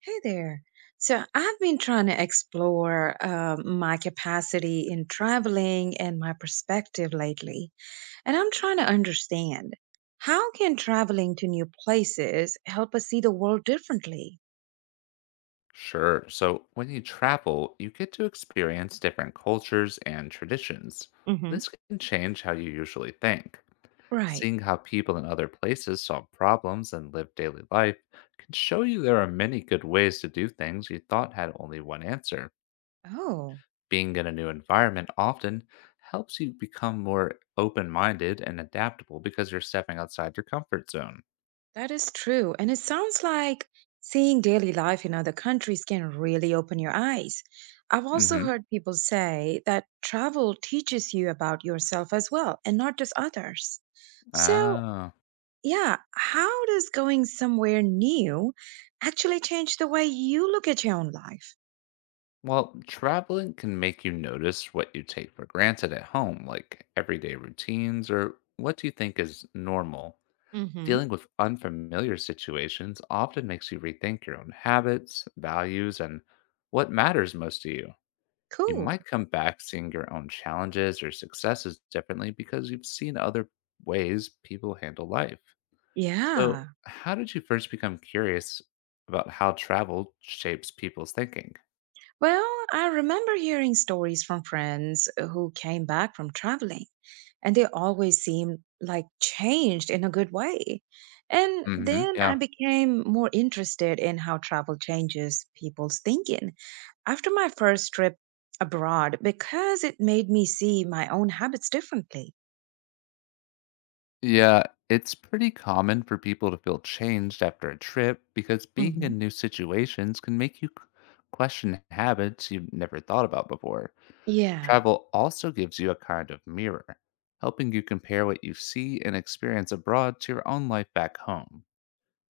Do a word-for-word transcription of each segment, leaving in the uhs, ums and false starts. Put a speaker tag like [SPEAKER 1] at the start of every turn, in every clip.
[SPEAKER 1] Hey there. So I've been trying to explore uh, my capacity in traveling and my perspective lately, and I'm trying to understand how can traveling to new places help us see the world differently?
[SPEAKER 2] Sure. So when you travel, you get to experience different cultures and traditions.
[SPEAKER 1] Hmm.
[SPEAKER 2] This can change how you usually think.
[SPEAKER 1] Right.
[SPEAKER 2] Seeing how people in other places solve problems and live daily life can show you there are many good ways to do things you thought had only one answer.
[SPEAKER 1] Oh,
[SPEAKER 2] Being in a new environment often helps you become more open minded and adaptable because you're stepping outside your comfort zone.
[SPEAKER 1] that is true. And it sounds like seeing daily life in other countries can really open your eyes. I've
[SPEAKER 2] Mm
[SPEAKER 1] also
[SPEAKER 2] hmm.
[SPEAKER 1] heard people say that travel teaches you about yourself as well, and not just others. So,
[SPEAKER 2] Ah.
[SPEAKER 1] yeah. How does going somewhere new actually change the way you look at your own life?
[SPEAKER 2] Well, traveling can make you notice what you take for granted at home, like everyday routines or what you think is normal.
[SPEAKER 1] Hmm.
[SPEAKER 2] Dealing with unfamiliar situations often makes you rethink your own habits, values, and what matters most to you. You
[SPEAKER 1] Cool.
[SPEAKER 2] might come back seeing your own challenges or successes differently because you've seen other ways people handle life. So,
[SPEAKER 1] Yeah.
[SPEAKER 2] how did you first become curious about how travel shapes people's thinking?
[SPEAKER 1] Well, I remember hearing stories from friends who came back from traveling, and they always seemed like changed in a good way. And
[SPEAKER 2] Hmm.
[SPEAKER 1] then I
[SPEAKER 2] Yeah.
[SPEAKER 1] became more interested in how travel changes people's thinking after my first trip abroad because it made me see my own habits differently.
[SPEAKER 2] Yeah, it's pretty common for people to feel changed after a trip because being
[SPEAKER 1] Hmm.
[SPEAKER 2] in new situations can make you q- question habits you've never thought about before.
[SPEAKER 1] Yeah.
[SPEAKER 2] Travel also gives you a kind of mirror, helping you compare what you see and experience abroad to your own life back home.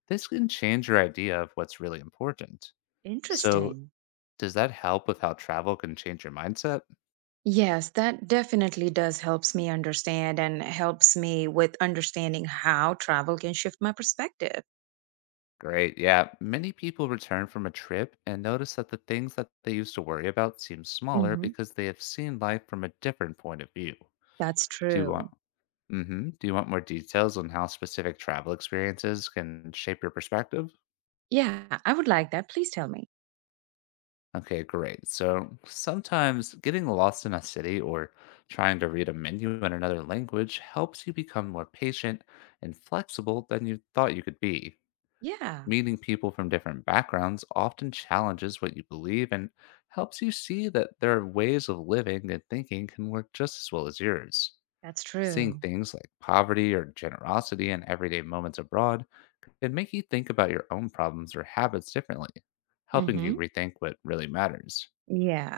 [SPEAKER 2] This can change your idea of what's really important. So,
[SPEAKER 1] Interesting.
[SPEAKER 2] does that help with how travel can change your mindset?
[SPEAKER 1] Yes, that definitely does helps me understand and helps me with understanding how travel can shift my perspective.
[SPEAKER 2] Great. Yeah. Many people return from a trip and notice that the things that they used to worry about seem smaller
[SPEAKER 1] Hmm.
[SPEAKER 2] because they have seen life from a different point of view.
[SPEAKER 1] That's
[SPEAKER 2] Do you want
[SPEAKER 1] true.
[SPEAKER 2] hmm Do you want more details on how specific travel experiences can shape your perspective?
[SPEAKER 1] Yeah, I would like that. Please tell me.
[SPEAKER 2] Okay, great. So sometimes getting lost in a city or trying to read a menu in another language helps you become more patient and flexible than you thought you could be.
[SPEAKER 1] Yeah,
[SPEAKER 2] Meeting people from different backgrounds often challenges what you believe and helps you see that their ways of living and thinking can work just as well as yours.
[SPEAKER 1] that's
[SPEAKER 2] Seeing
[SPEAKER 1] true.
[SPEAKER 2] things like poverty or generosity in everyday moments abroad can make you think about your own problems or habits differently, helping you
[SPEAKER 1] Hmm.
[SPEAKER 2] rethink what really matters.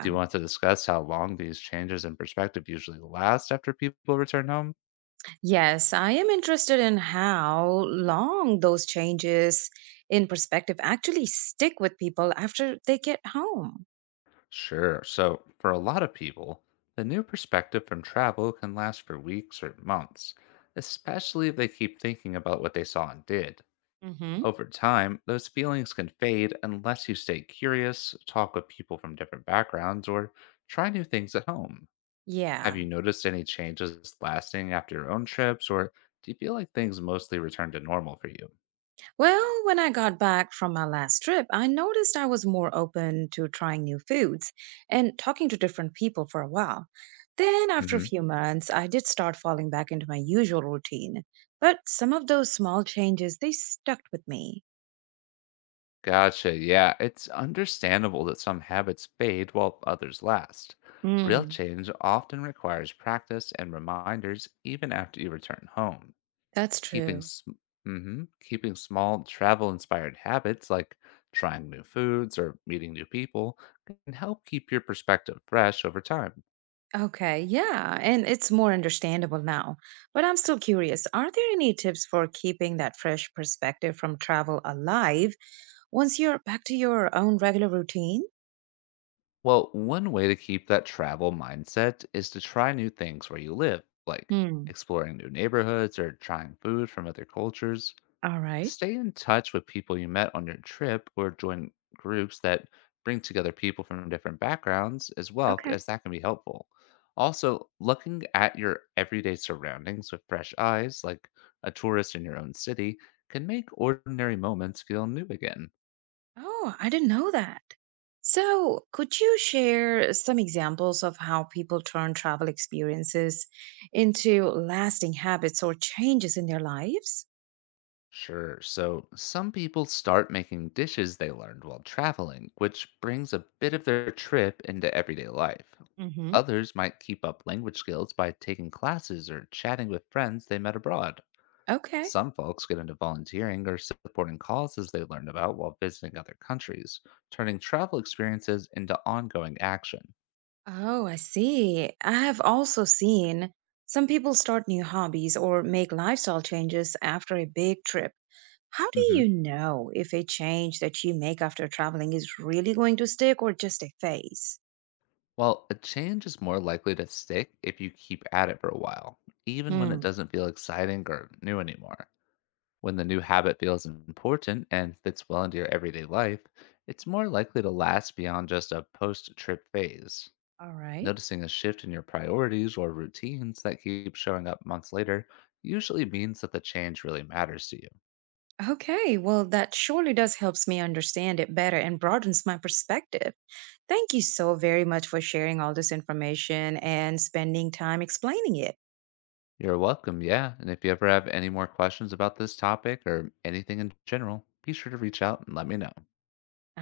[SPEAKER 2] Do you want to discuss how long these changes in perspective usually last after people return home?
[SPEAKER 1] Yes, I am interested in how long those changes in perspective actually stick with people after they get home.
[SPEAKER 2] Sure. So, for a lot of people, the new perspective from travel can last for weeks or months, especially if they keep thinking about what they saw and did.
[SPEAKER 1] Hmm.
[SPEAKER 2] Over time, those feelings can fade unless you stay curious, talk with people from different backgrounds, or try new things at home. Have
[SPEAKER 1] Yeah.
[SPEAKER 2] you noticed any changes lasting after your own trips, or do you feel like things mostly return to normal for you?
[SPEAKER 1] Well, when I got back from my last trip, I noticed I was more open to trying new foods and talking to different people for a while. Then, after a few months, I did start falling back into my usual routine. But some of those small changes, they stuck with me.
[SPEAKER 2] Gotcha. Yeah, it's understandable that some habits fade while others last. Real
[SPEAKER 1] Hmm,
[SPEAKER 2] change often requires practice and reminders even after you return home.
[SPEAKER 1] that's
[SPEAKER 2] Keeping
[SPEAKER 1] true.
[SPEAKER 2] sm- mhm, keeping small travel-inspired habits like trying new foods or meeting new people can help keep your perspective fresh over time.
[SPEAKER 1] Okay, yeah, and it's more understandable now. But I'm still curious, are there any tips for keeping that fresh perspective from travel alive once you're back to your own regular routine?
[SPEAKER 2] Well, one way to keep that travel mindset is to try new things where you live, like
[SPEAKER 1] Hmm.
[SPEAKER 2] exploring new neighborhoods or trying food from other cultures.
[SPEAKER 1] All right.
[SPEAKER 2] Stay in touch with people you met on your trip or join groups that bring together people from different backgrounds as well,
[SPEAKER 1] Okay.
[SPEAKER 2] as that can be helpful. Also, looking at your everyday surroundings with fresh eyes, like a tourist in your own city, can make ordinary moments feel new again.
[SPEAKER 1] Oh, I didn't know that. So, could you share some examples of how people turn travel experiences into lasting habits or changes in their lives?
[SPEAKER 2] Sure. So some people start making dishes they learned while traveling, which brings a bit of their trip into everyday life.
[SPEAKER 1] Hmm.
[SPEAKER 2] Others might keep up language skills by taking classes or chatting with friends they met abroad.
[SPEAKER 1] Okay.
[SPEAKER 2] Some folks get into volunteering or supporting causes they learned about while visiting other countries, turning travel experiences into ongoing action.
[SPEAKER 1] Oh, I see. I have also seen some people start new hobbies or make lifestyle changes after a big trip. How do
[SPEAKER 2] Hmm.
[SPEAKER 1] you know if a change that you make after traveling is really going to stick or just a phase?
[SPEAKER 2] Well, a change is more likely to stick if you keep at it for a while, even when it
[SPEAKER 1] Hmm.
[SPEAKER 2] doesn't feel exciting or new anymore. When the new habit feels important and fits well into your everyday life, it's more likely to last beyond just a post trip phase.
[SPEAKER 1] All right.
[SPEAKER 2] Noticing a shift in your priorities or routines that keep showing up months later usually means that the change really matters to you.
[SPEAKER 1] Okay, well, that surely does helps me understand it better and broadens my perspective. Thank you so very much for sharing all this information and spending time explaining it.
[SPEAKER 2] You're welcome, yeah. And if you ever have any more questions about this topic or anything in general, be sure to reach out and let me know.
[SPEAKER 1] I